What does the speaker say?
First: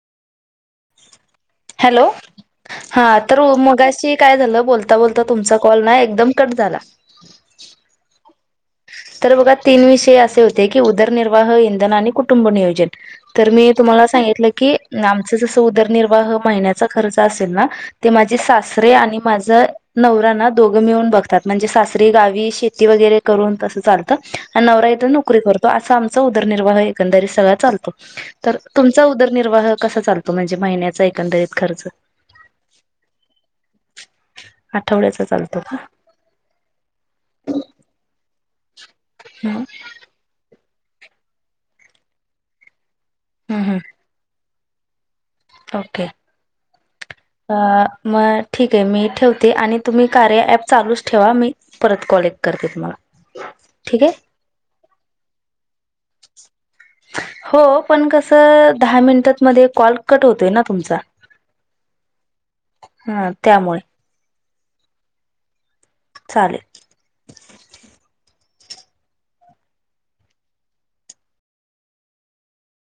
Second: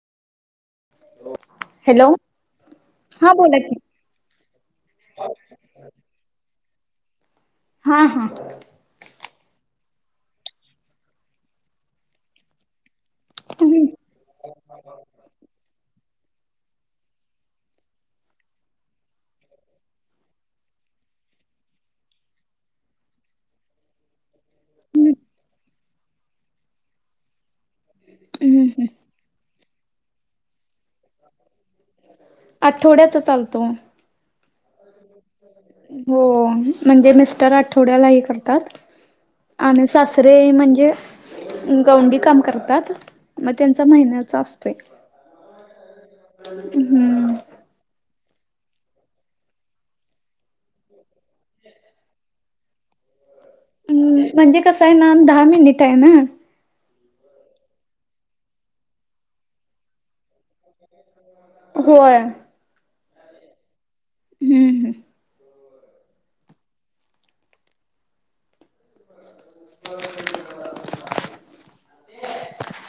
Hello हा तर बोला की मगाशी काय झालं बोलता बोलता तुमचा कॉल ना एकदम कट झाला. [unintelligible] हा हा तर बघा तीन विषय असे होते की उदरनिर्वाह इंधन आणि कुटुंब नियोजन तर मी तुम्हाला सांगितलं की आमचं जसं उदरनिर्वाह महिन्याचा खर्च असेल ना ते माझे सासरे आणि माझ नवरा ना दोघं मिळून बघतात. म्हणजे सासरी गावी शेती वगैरे करून तसं चालत. नवरा इथं नोकरी करतो. आमचा उदरनिर्वाह एकंदरी सगळ्यात चालतो तर तुमचा उदरनिर्वाह कस चालतो म्हणजे महिन्यात आठवड्याचा चालतो आठवड्याचा चाल हो म्हणजे मिस्टर आठवड्याला करतात का आणि सासरे म्हणजे जे गवंडी काम करतात मग हम्म त्यांचा महिन्याचा अस फेक ओके, अ म ठीक आहे मी ठेवते आणि तुम्ही कार्या ऍप चालूच ठेवा मी परत कॉलेक्ट करते तुम्हाला. ठीक आहे हम् म्हणजे कसं आहे ना दहा मिनिट आहे ना? हो पण कस दहा मिनिटातमध्ये कॉल कट होतोय ना तुमचा. होय. हा त्यामुळे. हम्म हम्. चालेल. हो [unintelligible]